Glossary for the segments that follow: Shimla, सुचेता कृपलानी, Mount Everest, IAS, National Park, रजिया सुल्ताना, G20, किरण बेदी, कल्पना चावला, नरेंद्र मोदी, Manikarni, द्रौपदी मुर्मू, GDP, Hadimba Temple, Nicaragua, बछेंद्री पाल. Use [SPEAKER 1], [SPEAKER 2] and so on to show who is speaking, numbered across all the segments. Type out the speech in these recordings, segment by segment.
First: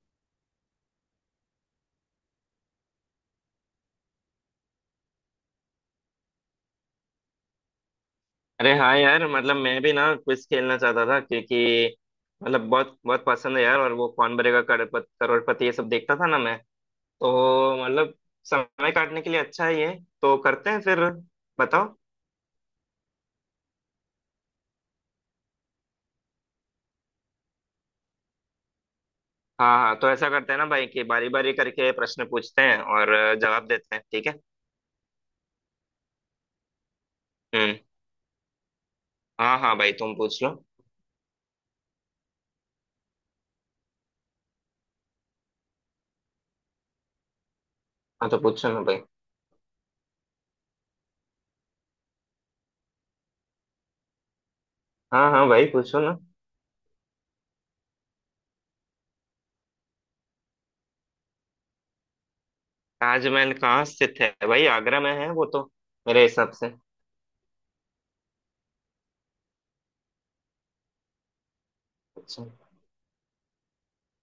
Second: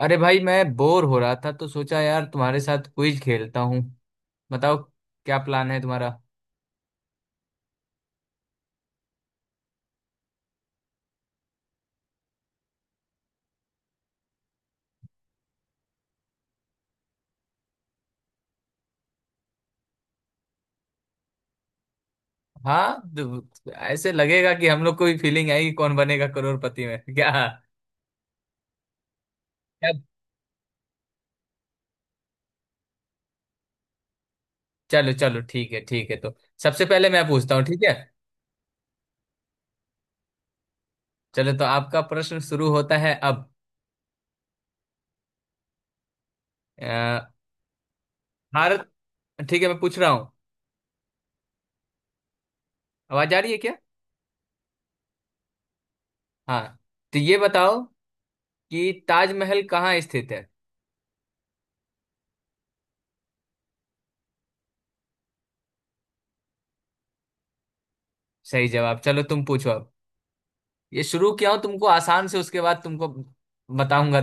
[SPEAKER 1] अरे भाई मैं बोर हो रहा था तो सोचा यार तुम्हारे साथ क्विज खेलता हूँ। बताओ। क्या प्लान है तुम्हारा?
[SPEAKER 2] अरे हाँ यार, मतलब मैं भी ना क्विज खेलना चाहता था क्योंकि मतलब बहुत बहुत पसंद है यार। और वो कौन बनेगा करोड़पति करोड़पति ये सब देखता था ना मैं। तो मतलब समय काटने के लिए अच्छा है ये। तो करते हैं फिर। बताओ।
[SPEAKER 1] हाँ, तो ऐसे लगेगा कि हम लोग को भी फीलिंग आएगी कौन बनेगा करोड़पति में। क्या?
[SPEAKER 2] हाँ
[SPEAKER 1] क्या?
[SPEAKER 2] हाँ, तो ऐसा करते हैं ना भाई कि बारी बारी करके प्रश्न पूछते हैं और जवाब देते हैं, ठीक है।
[SPEAKER 1] चलो चलो, ठीक है ठीक है, तो सबसे पहले मैं पूछता हूँ,
[SPEAKER 2] हम्म।
[SPEAKER 1] ठीक है?
[SPEAKER 2] हाँ हाँ भाई, तुम पूछ लो।
[SPEAKER 1] चलो, तो आपका प्रश्न शुरू होता है अब। अ,
[SPEAKER 2] हाँ तो पूछो ना
[SPEAKER 1] भारत।
[SPEAKER 2] भाई।
[SPEAKER 1] ठीक है, मैं पूछ रहा हूँ। आवाज आ रही है क्या?
[SPEAKER 2] हाँ हाँ भाई, पूछो ना।
[SPEAKER 1] हाँ। तो ये बताओ कि ताजमहल कहाँ स्थित है?
[SPEAKER 2] ताजमहल कहाँ स्थित है भाई, आगरा में है वो तो, मेरे हिसाब से।
[SPEAKER 1] सही जवाब। चलो तुम पूछो अब। ये शुरू किया हूँ तुमको आसान से,
[SPEAKER 2] अच्छा।
[SPEAKER 1] उसके बाद तुमको बताऊंगा।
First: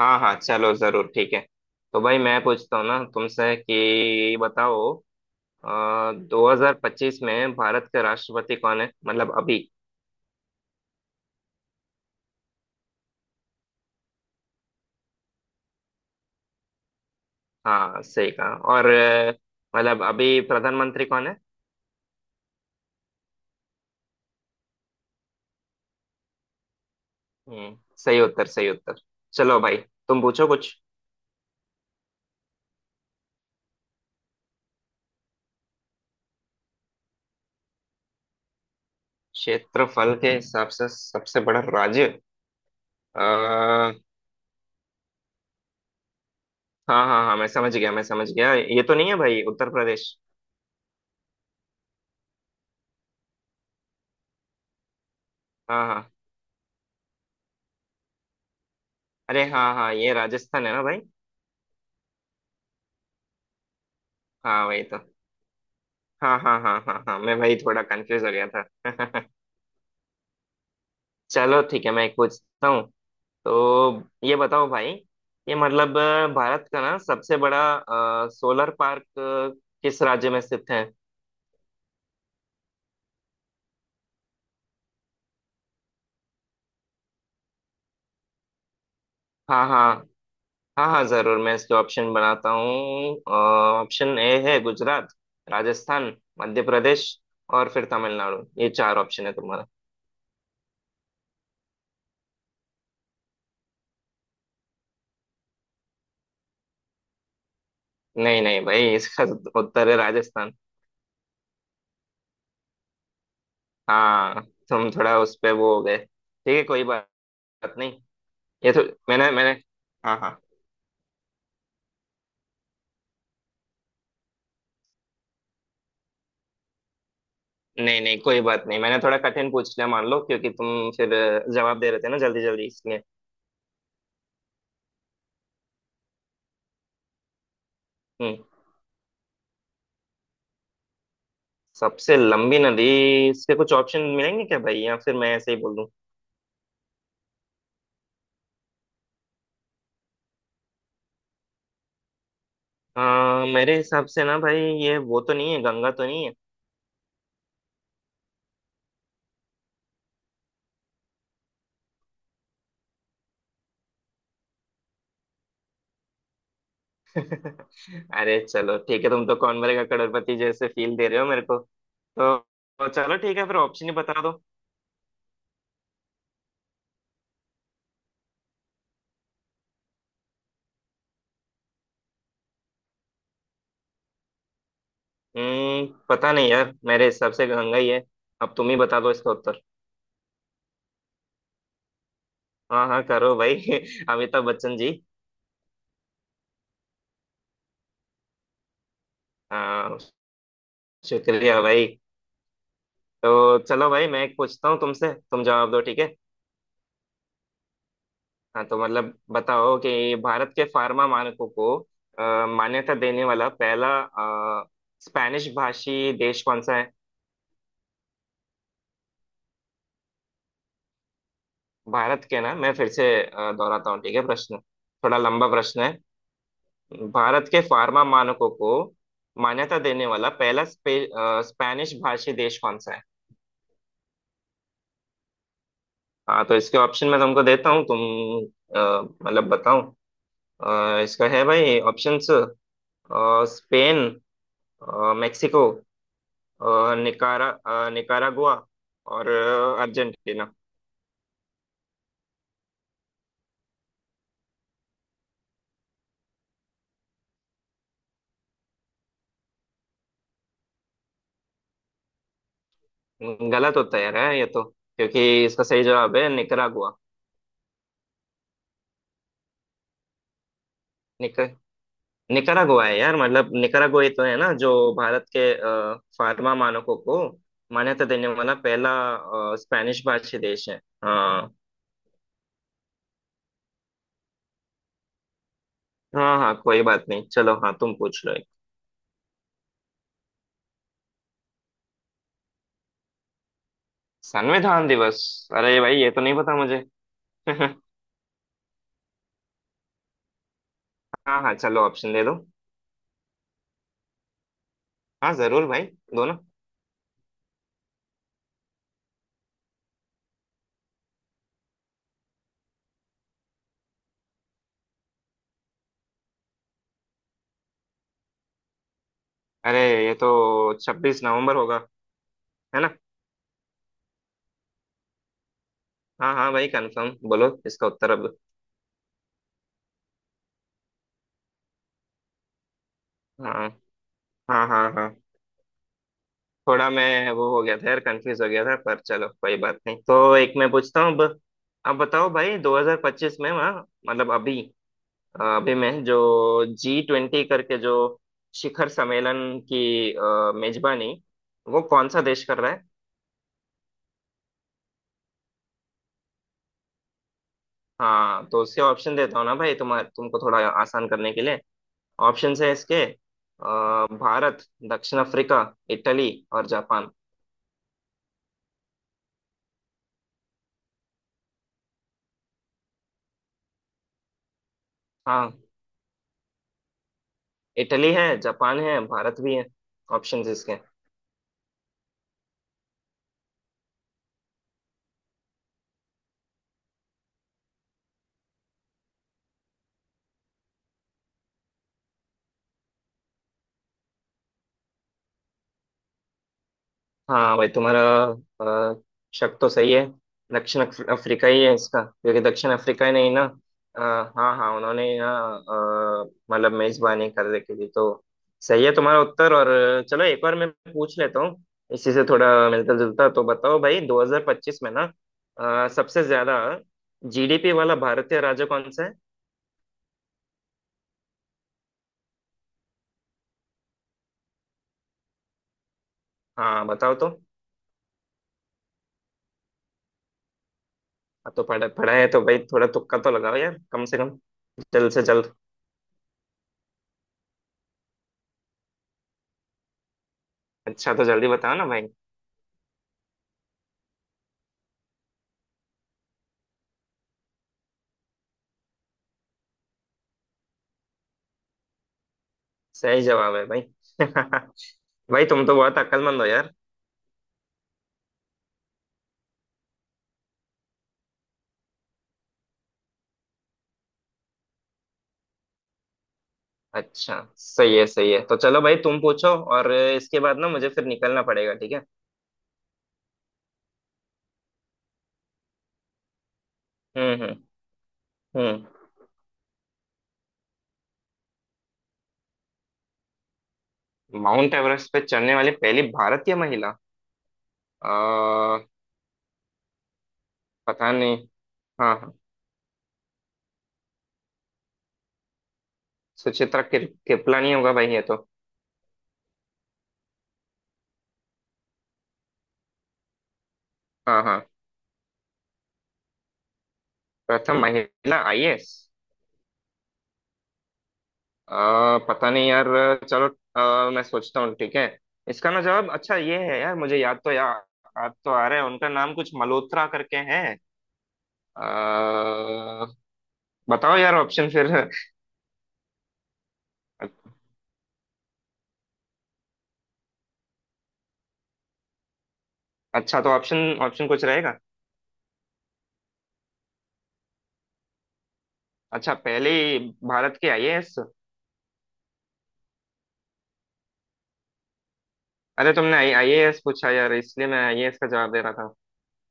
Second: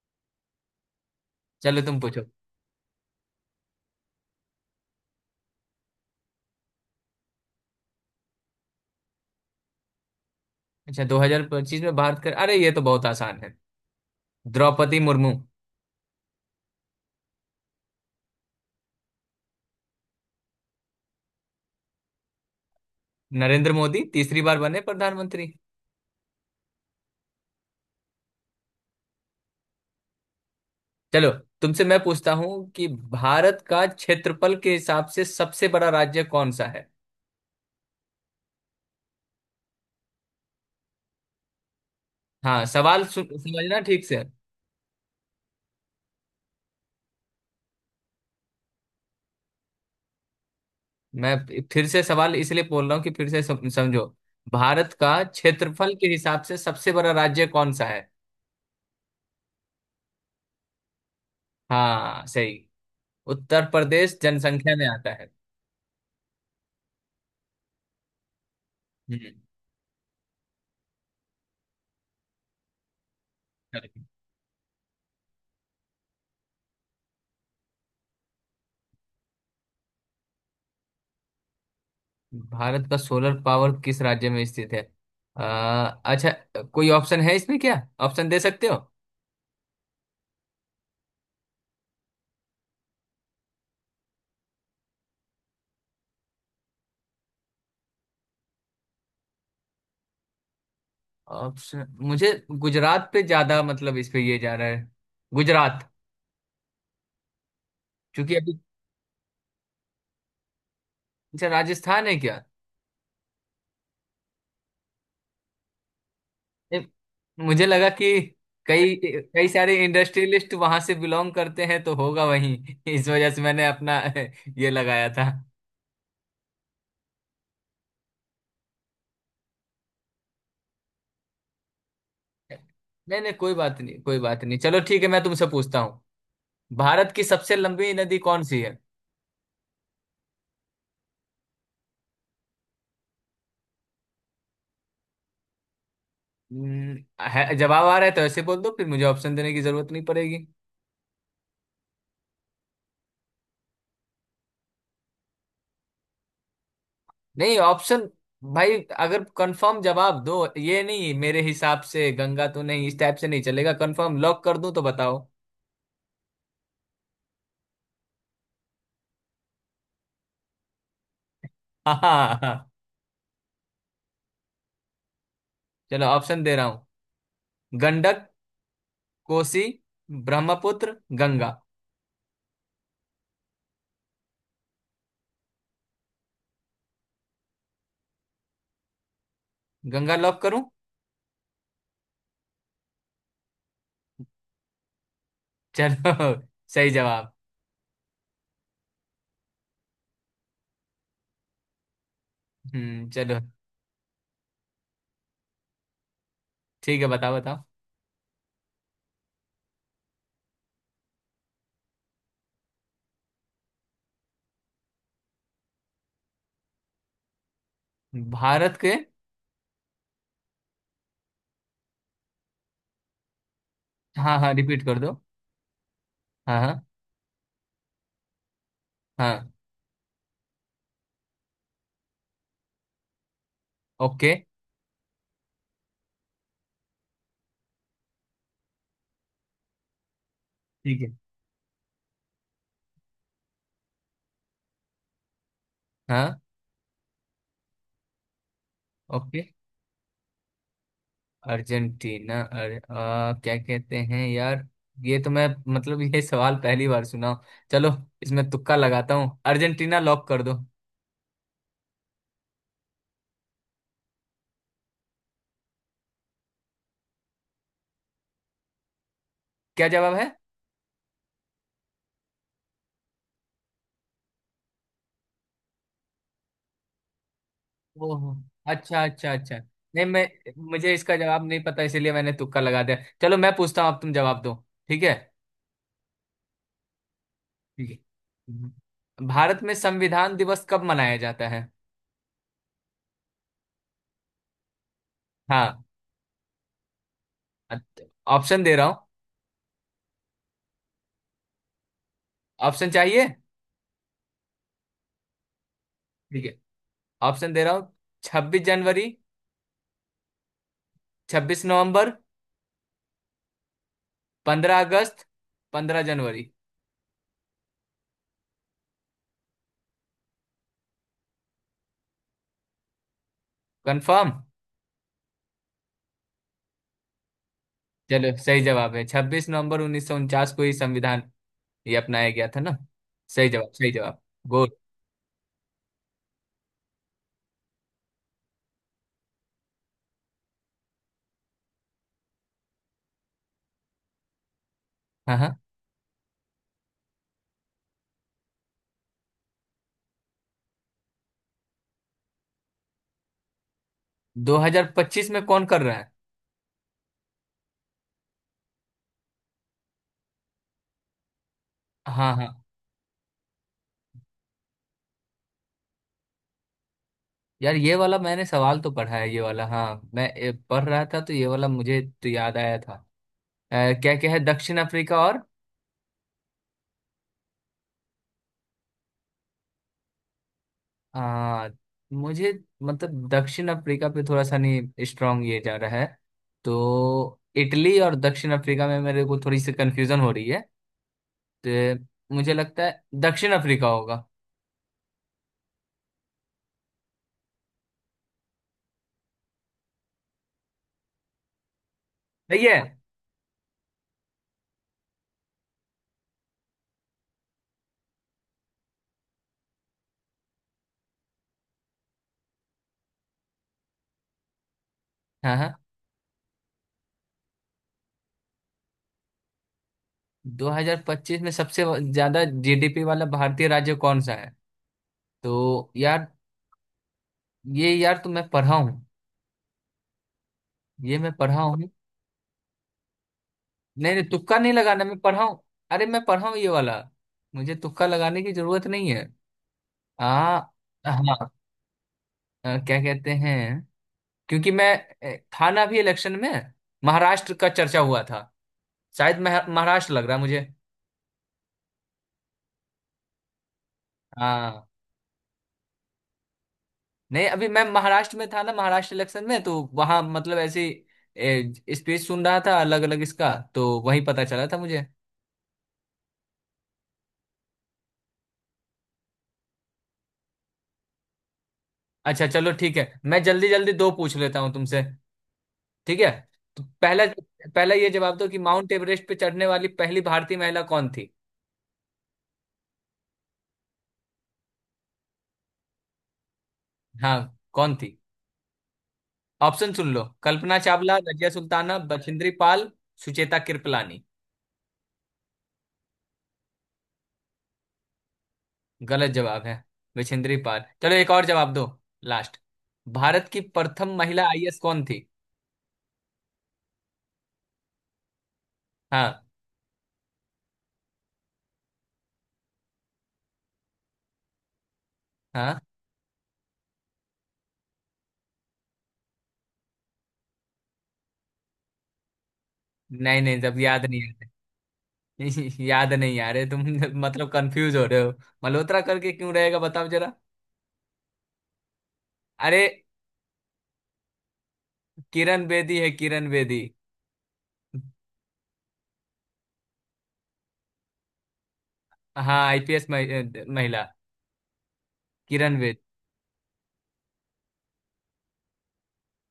[SPEAKER 2] हाँ हाँ चलो जरूर, ठीक है।
[SPEAKER 1] चलो तुम
[SPEAKER 2] तो भाई
[SPEAKER 1] पूछो।
[SPEAKER 2] मैं पूछता हूँ ना तुमसे कि बताओ, 2025 में भारत के राष्ट्रपति कौन है, मतलब अभी।
[SPEAKER 1] अच्छा, 2025 में भारत का, अरे ये तो बहुत आसान है। द्रौपदी मुर्मू।
[SPEAKER 2] हाँ सही कहा। और मतलब अभी प्रधानमंत्री कौन है।
[SPEAKER 1] नरेंद्र मोदी तीसरी बार बने प्रधानमंत्री।
[SPEAKER 2] हम्म सही उत्तर, सही उत्तर। चलो भाई, तुम पूछो कुछ।
[SPEAKER 1] चलो, तुमसे मैं पूछता हूँ कि भारत का क्षेत्रफल के हिसाब से सबसे बड़ा राज्य कौन सा है?
[SPEAKER 2] क्षेत्रफल के हिसाब से सबसे बड़ा राज्य।
[SPEAKER 1] हाँ, सवाल समझना
[SPEAKER 2] आ,
[SPEAKER 1] ठीक से।
[SPEAKER 2] हाँ हाँ हाँ, मैं समझ गया मैं समझ गया, ये तो नहीं है भाई उत्तर प्रदेश।
[SPEAKER 1] मैं फिर से सवाल इसलिए बोल रहा हूँ कि फिर से समझो। भारत का
[SPEAKER 2] हाँ
[SPEAKER 1] क्षेत्रफल के
[SPEAKER 2] हाँ,
[SPEAKER 1] हिसाब से सबसे बड़ा राज्य कौन सा है?
[SPEAKER 2] अरे हाँ हाँ, ये राजस्थान है ना भाई।
[SPEAKER 1] हाँ सही। उत्तर प्रदेश
[SPEAKER 2] हाँ
[SPEAKER 1] जनसंख्या
[SPEAKER 2] वही
[SPEAKER 1] में
[SPEAKER 2] तो।
[SPEAKER 1] आता है।
[SPEAKER 2] हाँ हाँ हाँ हाँ हाँ, मैं वही थोड़ा कंफ्यूज हो गया था। चलो ठीक है, मैं एक पूछता हूँ। तो
[SPEAKER 1] हम्म।
[SPEAKER 2] ये बताओ भाई, ये मतलब भारत का ना सबसे बड़ा सोलर पार्क किस राज्य में स्थित है।
[SPEAKER 1] भारत का सोलर पावर किस राज्य में स्थित है? अ, अच्छा। कोई ऑप्शन है इसमें क्या? ऑप्शन दे सकते हो?
[SPEAKER 2] हाँ हाँ। हाँ हाँ जरूर, मैं इसके ऑप्शन बनाता हूँ। ऑप्शन ए है गुजरात, राजस्थान, मध्य प्रदेश और फिर तमिलनाडु, ये चार ऑप्शन है तुम्हारा।
[SPEAKER 1] ऑप्शन मुझे गुजरात पे ज्यादा, मतलब इस पे ये जा रहा है। गुजरात। क्योंकि
[SPEAKER 2] नहीं
[SPEAKER 1] अभी।
[SPEAKER 2] नहीं भाई, इसका उत्तर है राजस्थान।
[SPEAKER 1] अच्छा, राजस्थान है क्या?
[SPEAKER 2] हाँ। तुम थोड़ा उस पे वो हो गए, ठीक है कोई
[SPEAKER 1] ए,
[SPEAKER 2] बात
[SPEAKER 1] मुझे लगा
[SPEAKER 2] नहीं।
[SPEAKER 1] कि
[SPEAKER 2] ये तो
[SPEAKER 1] कई
[SPEAKER 2] मैंने
[SPEAKER 1] कई
[SPEAKER 2] मैंने
[SPEAKER 1] सारे
[SPEAKER 2] हाँ हाँ,
[SPEAKER 1] इंडस्ट्रियलिस्ट वहां से बिलोंग करते हैं तो होगा वहीं। इस वजह से मैंने अपना ये लगाया था।
[SPEAKER 2] नहीं नहीं कोई बात नहीं, मैंने थोड़ा कठिन पूछ लिया मान लो, क्योंकि तुम फिर जवाब दे रहे थे ना जल्दी जल्दी इसलिए।
[SPEAKER 1] नहीं नहीं, कोई बात नहीं, कोई बात नहीं। चलो ठीक है, मैं तुमसे पूछता हूँ। भारत की सबसे लंबी नदी कौन
[SPEAKER 2] हम्म।
[SPEAKER 1] सी है?
[SPEAKER 2] सबसे लंबी नदी। इसके कुछ ऑप्शन मिलेंगे क्या भाई, या फिर मैं ऐसे ही बोल दूं।
[SPEAKER 1] हम्म, है जवाब आ रहा है तो ऐसे बोल दो, फिर मुझे ऑप्शन देने की जरूरत नहीं पड़ेगी।
[SPEAKER 2] मेरे हिसाब से ना भाई, ये वो तो नहीं है, गंगा तो नहीं है।
[SPEAKER 1] नहीं ऑप्शन भाई, अगर कंफर्म जवाब दो, ये नहीं मेरे हिसाब से गंगा तो नहीं, इस टाइप से नहीं चलेगा। कंफर्म लॉक कर दूं तो बताओ?
[SPEAKER 2] अरे चलो ठीक है, तुम तो कौन बनेगा करोड़पति जैसे फील दे रहे हो मेरे को,
[SPEAKER 1] हाँ
[SPEAKER 2] तो
[SPEAKER 1] हाँ हाँ।
[SPEAKER 2] तो चलो ठीक है फिर ऑप्शन ही बता दो।
[SPEAKER 1] चलो ऑप्शन दे रहा हूँ। गंडक, कोसी, ब्रह्मपुत्र, गंगा।
[SPEAKER 2] पता नहीं यार, मेरे हिसाब से गंगा ही है। अब तुम ही बता दो इसका उत्तर।
[SPEAKER 1] गंगा लॉक करूं?
[SPEAKER 2] हाँ हाँ करो भाई। अमिताभ बच्चन जी।
[SPEAKER 1] चलो, सही जवाब।
[SPEAKER 2] हाँ शुक्रिया भाई।
[SPEAKER 1] हम्म। चलो
[SPEAKER 2] तो चलो भाई, मैं एक पूछता हूँ तुमसे, तुम जवाब दो ठीक है।
[SPEAKER 1] ठीक है, बताओ बताओ।
[SPEAKER 2] हाँ तो मतलब बताओ कि भारत के फार्मा मानकों को मान्यता देने वाला पहला स्पेनिश भाषी देश कौन सा है।
[SPEAKER 1] भारत के।
[SPEAKER 2] भारत के ना, मैं फिर से दोहराता हूँ ठीक है
[SPEAKER 1] हाँ हाँ
[SPEAKER 2] प्रश्न,
[SPEAKER 1] रिपीट कर दो।
[SPEAKER 2] थोड़ा लंबा प्रश्न है।
[SPEAKER 1] हाँ हाँ
[SPEAKER 2] भारत के फार्मा मानकों को
[SPEAKER 1] हाँ।
[SPEAKER 2] मान्यता देने वाला पहला स्पेनिश भाषी देश कौन सा है।
[SPEAKER 1] ओके।
[SPEAKER 2] हाँ तो इसके ऑप्शन मैं तुमको देता हूँ, तुम अ, मतलब बताओ।
[SPEAKER 1] ठीक है,
[SPEAKER 2] इसका है भाई ऑप्शंस। स्पेन, मेक्सिको,
[SPEAKER 1] हाँ।
[SPEAKER 2] निकारागुआ और
[SPEAKER 1] ओके।
[SPEAKER 2] अर्जेंटीना।
[SPEAKER 1] अर्जेंटीना। अरे क्या कहते हैं यार। ये तो मैं, मतलब ये सवाल पहली बार सुना हूं। चलो, इसमें तुक्का लगाता हूँ, अर्जेंटीना लॉक कर दो।
[SPEAKER 2] गलत होता है यार, है ये तो, क्योंकि इसका सही जवाब है निकारागुआ।
[SPEAKER 1] क्या जवाब है?
[SPEAKER 2] निक निकारागुआ है यार, मतलब निकारागुआ ही तो है ना, जो भारत के फार्मा मानकों को मान्यता देने
[SPEAKER 1] ओहो,
[SPEAKER 2] वाला पहला
[SPEAKER 1] अच्छा अच्छा अच्छा।
[SPEAKER 2] स्पेनिश
[SPEAKER 1] नहीं, मैं
[SPEAKER 2] भाषी देश है।
[SPEAKER 1] मुझे इसका जवाब
[SPEAKER 2] हाँ
[SPEAKER 1] नहीं पता, इसीलिए मैंने तुक्का लगा दिया। चलो मैं पूछता हूँ अब, तुम जवाब दो, ठीक है?
[SPEAKER 2] हाँ हाँ कोई बात नहीं, चलो हाँ
[SPEAKER 1] ठीक
[SPEAKER 2] तुम पूछ लो।
[SPEAKER 1] है, भारत में संविधान दिवस कब मनाया जाता है?
[SPEAKER 2] संविधान दिवस। अरे
[SPEAKER 1] हाँ,
[SPEAKER 2] भाई, ये तो नहीं पता मुझे।
[SPEAKER 1] ऑप्शन दे रहा हूँ।
[SPEAKER 2] हाँ हाँ चलो, ऑप्शन दे दो।
[SPEAKER 1] ऑप्शन चाहिए?
[SPEAKER 2] हाँ जरूर भाई। दोनों।
[SPEAKER 1] ठीक है, ऑप्शन दे रहा हूँ। 26 जनवरी, 26 नवंबर, 15 अगस्त, 15 जनवरी।
[SPEAKER 2] अरे ये तो 26 नवंबर होगा, है ना।
[SPEAKER 1] कंफर्म?
[SPEAKER 2] हाँ हाँ भाई कंफर्म, बोलो इसका उत्तर अब।
[SPEAKER 1] चलो, सही जवाब है, 26 नवंबर 1949 को ही संविधान ये अपनाया गया था ना। सही
[SPEAKER 2] हाँ
[SPEAKER 1] जवाब, सही जवाब।
[SPEAKER 2] हाँ
[SPEAKER 1] गुड।
[SPEAKER 2] हाँ हाँ। थोड़ा मैं वो हो गया था यार, कंफ्यूज हो गया था, पर चलो कोई बात नहीं। तो एक मैं पूछता हूँ अब। अब बताओ भाई, 2025 में वहाँ, मतलब अभी,
[SPEAKER 1] हाँ हाँ।
[SPEAKER 2] अभी में जो, जी ट्वेंटी करके जो शिखर सम्मेलन की मेजबानी, वो कौन सा देश कर रहा है।
[SPEAKER 1] 2025 में कौन कर रहा है?
[SPEAKER 2] हाँ तो उसके ऑप्शन देता हूँ ना भाई तुम्हारे, तुमको थोड़ा आसान करने के लिए।
[SPEAKER 1] हाँ हाँ।
[SPEAKER 2] ऑप्शंस है इसके भारत, दक्षिण अफ्रीका, इटली और जापान।
[SPEAKER 1] यार, ये वाला मैंने सवाल तो पढ़ा है, ये वाला। हाँ मैं पढ़ रहा था, तो ये वाला मुझे तो याद आया था। अ, क्या क्या है? दक्षिण अफ्रीका और।
[SPEAKER 2] हाँ, इटली है, जापान है, भारत भी है, ऑप्शंस इसके।
[SPEAKER 1] आ, मुझे, मतलब दक्षिण अफ्रीका पे थोड़ा सा, नहीं, स्ट्रांग ये जा रहा है। तो इटली और दक्षिण अफ्रीका में मेरे को थोड़ी सी कंफ्यूजन हो रही है। तो मुझे लगता है दक्षिण अफ्रीका होगा।
[SPEAKER 2] हाँ भाई तुम्हारा अ, शक तो सही है। दक्षिण अफ्रीका ही है इसका, क्योंकि
[SPEAKER 1] सही
[SPEAKER 2] दक्षिण
[SPEAKER 1] है।
[SPEAKER 2] अफ्रीका ही नहीं ना। अ, हाँ हाँ, उन्होंने ही ना अ, मतलब मेजबानी कर रखी थी, तो सही है तुम्हारा उत्तर। और चलो एक और मैं पूछ लेता हूँ, इसी से थोड़ा मिलता जुलता। तो बताओ भाई, 2025 में ना
[SPEAKER 1] हाँ हाँ।
[SPEAKER 2] सबसे ज्यादा जीडीपी वाला भारतीय राज्य कौन सा है।
[SPEAKER 1] 2025 में सबसे ज्यादा जीडीपी वाला भारतीय राज्य कौन सा है? तो यार,
[SPEAKER 2] हाँ बताओ तो।
[SPEAKER 1] ये यार तो मैं पढ़ा हूँ। ये मैं
[SPEAKER 2] अब
[SPEAKER 1] पढ़ा
[SPEAKER 2] तो पढ़ा
[SPEAKER 1] हूँ।
[SPEAKER 2] पढ़ा है तो भाई, थोड़ा तुक्का तो लगाओ यार कम
[SPEAKER 1] नहीं
[SPEAKER 2] से
[SPEAKER 1] नहीं
[SPEAKER 2] कम,
[SPEAKER 1] तुक्का नहीं लगाना,
[SPEAKER 2] जल्द
[SPEAKER 1] मैं
[SPEAKER 2] से
[SPEAKER 1] पढ़ा
[SPEAKER 2] जल्द।
[SPEAKER 1] हूँ। अरे मैं पढ़ा हूँ ये वाला, मुझे तुक्का लगाने की जरूरत नहीं है। आ
[SPEAKER 2] अच्छा तो जल्दी
[SPEAKER 1] हाँ।
[SPEAKER 2] बताओ ना भाई।
[SPEAKER 1] क्या कहते हैं? क्योंकि मैं था ना अभी इलेक्शन में। महाराष्ट्र का चर्चा हुआ था, शायद महाराष्ट्र लग रहा है मुझे।
[SPEAKER 2] सही जवाब है भाई।
[SPEAKER 1] हाँ।
[SPEAKER 2] भाई तुम तो बहुत अक्लमंद हो यार।
[SPEAKER 1] नहीं, अभी मैं महाराष्ट्र में था ना, महाराष्ट्र इलेक्शन में, तो वहां मतलब ऐसी स्पीच सुन रहा था अलग अलग इसका, तो वही पता चला था मुझे।
[SPEAKER 2] अच्छा सही है, सही है, तो चलो भाई तुम पूछो। और इसके बाद ना मुझे फिर निकलना पड़ेगा, ठीक है।
[SPEAKER 1] अच्छा चलो ठीक है, मैं जल्दी जल्दी दो पूछ लेता हूँ तुमसे, ठीक है? तो पहला।
[SPEAKER 2] हम्म हम्म
[SPEAKER 1] पहला ये जवाब दो कि
[SPEAKER 2] हम्म।
[SPEAKER 1] माउंट एवरेस्ट पे चढ़ने वाली पहली भारतीय महिला कौन थी?
[SPEAKER 2] माउंट एवरेस्ट पे चढ़ने वाली पहली भारतीय महिला।
[SPEAKER 1] हाँ, कौन थी?
[SPEAKER 2] आ,
[SPEAKER 1] ऑप्शन सुन लो। कल्पना
[SPEAKER 2] पता
[SPEAKER 1] चावला,
[SPEAKER 2] नहीं।
[SPEAKER 1] रजिया सुल्ताना,
[SPEAKER 2] हाँ हाँ।
[SPEAKER 1] बछेंद्री पाल, सुचेता कृपलानी।
[SPEAKER 2] सुचित्रा किपला नहीं होगा भाई ये तो।
[SPEAKER 1] गलत जवाब है। बछेंद्री पाल। चलो एक और जवाब दो, लास्ट। भारत की प्रथम
[SPEAKER 2] हाँ
[SPEAKER 1] महिला
[SPEAKER 2] हाँ।
[SPEAKER 1] आईएएस कौन थी?
[SPEAKER 2] प्रथम महिला आईएएस।
[SPEAKER 1] हाँ
[SPEAKER 2] पता नहीं यार। चलो मैं सोचता हूँ ठीक है। इसका
[SPEAKER 1] हाँ।
[SPEAKER 2] ना जवाब, अच्छा ये है यार, मुझे याद तो यार, याद तो आ रहा है उनका नाम, कुछ मल्होत्रा करके है। अ,
[SPEAKER 1] नहीं नहीं, जब याद
[SPEAKER 2] बताओ
[SPEAKER 1] नहीं आ
[SPEAKER 2] यार
[SPEAKER 1] रहा।
[SPEAKER 2] ऑप्शन फिर।
[SPEAKER 1] याद नहीं आ रहे तुम। मतलब कंफ्यूज हो रहे हो? मल्होत्रा करके क्यों रहेगा बताओ जरा? अरे।
[SPEAKER 2] अच्छा तो ऑप्शन ऑप्शन कुछ रहेगा।
[SPEAKER 1] किरण बेदी है, किरण बेदी।
[SPEAKER 2] अच्छा, पहले ही भारत की आईएएस।
[SPEAKER 1] हाँ आईपीएस महिला। किरण
[SPEAKER 2] अरे
[SPEAKER 1] बेदी।
[SPEAKER 2] तुमने आई आईएएस पूछा यार, इसलिए मैं आईएएस का जवाब दे रहा था।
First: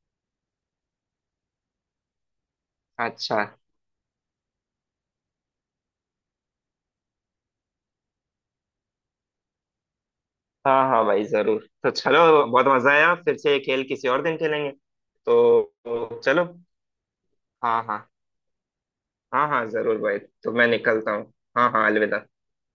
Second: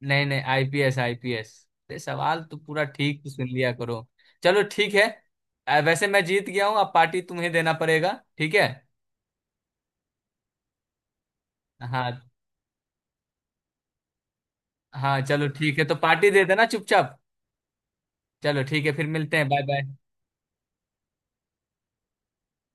[SPEAKER 1] नहीं नहीं, आईपीएस, आईपीएस। अरे, सवाल तो पूरा ठीक से
[SPEAKER 2] अच्छा।
[SPEAKER 1] सुन लिया करो। चलो ठीक है। वैसे मैं जीत गया हूँ, अब पार्टी तुम्हें देना पड़ेगा, ठीक है?
[SPEAKER 2] हाँ हाँ भाई जरूर, तो चलो,
[SPEAKER 1] हाँ
[SPEAKER 2] बहुत मजा आया। फिर से ये खेल किसी और दिन खेलेंगे
[SPEAKER 1] हाँ। चलो
[SPEAKER 2] तो,
[SPEAKER 1] ठीक है, तो
[SPEAKER 2] तो
[SPEAKER 1] पार्टी दे
[SPEAKER 2] चलो।
[SPEAKER 1] देना चुपचाप।
[SPEAKER 2] हाँ हाँ
[SPEAKER 1] चलो ठीक है, फिर मिलते
[SPEAKER 2] हाँ
[SPEAKER 1] हैं। बाय
[SPEAKER 2] हाँ
[SPEAKER 1] बाय।
[SPEAKER 2] जरूर भाई, तो मैं निकलता हूँ। हाँ हाँ अलविदा।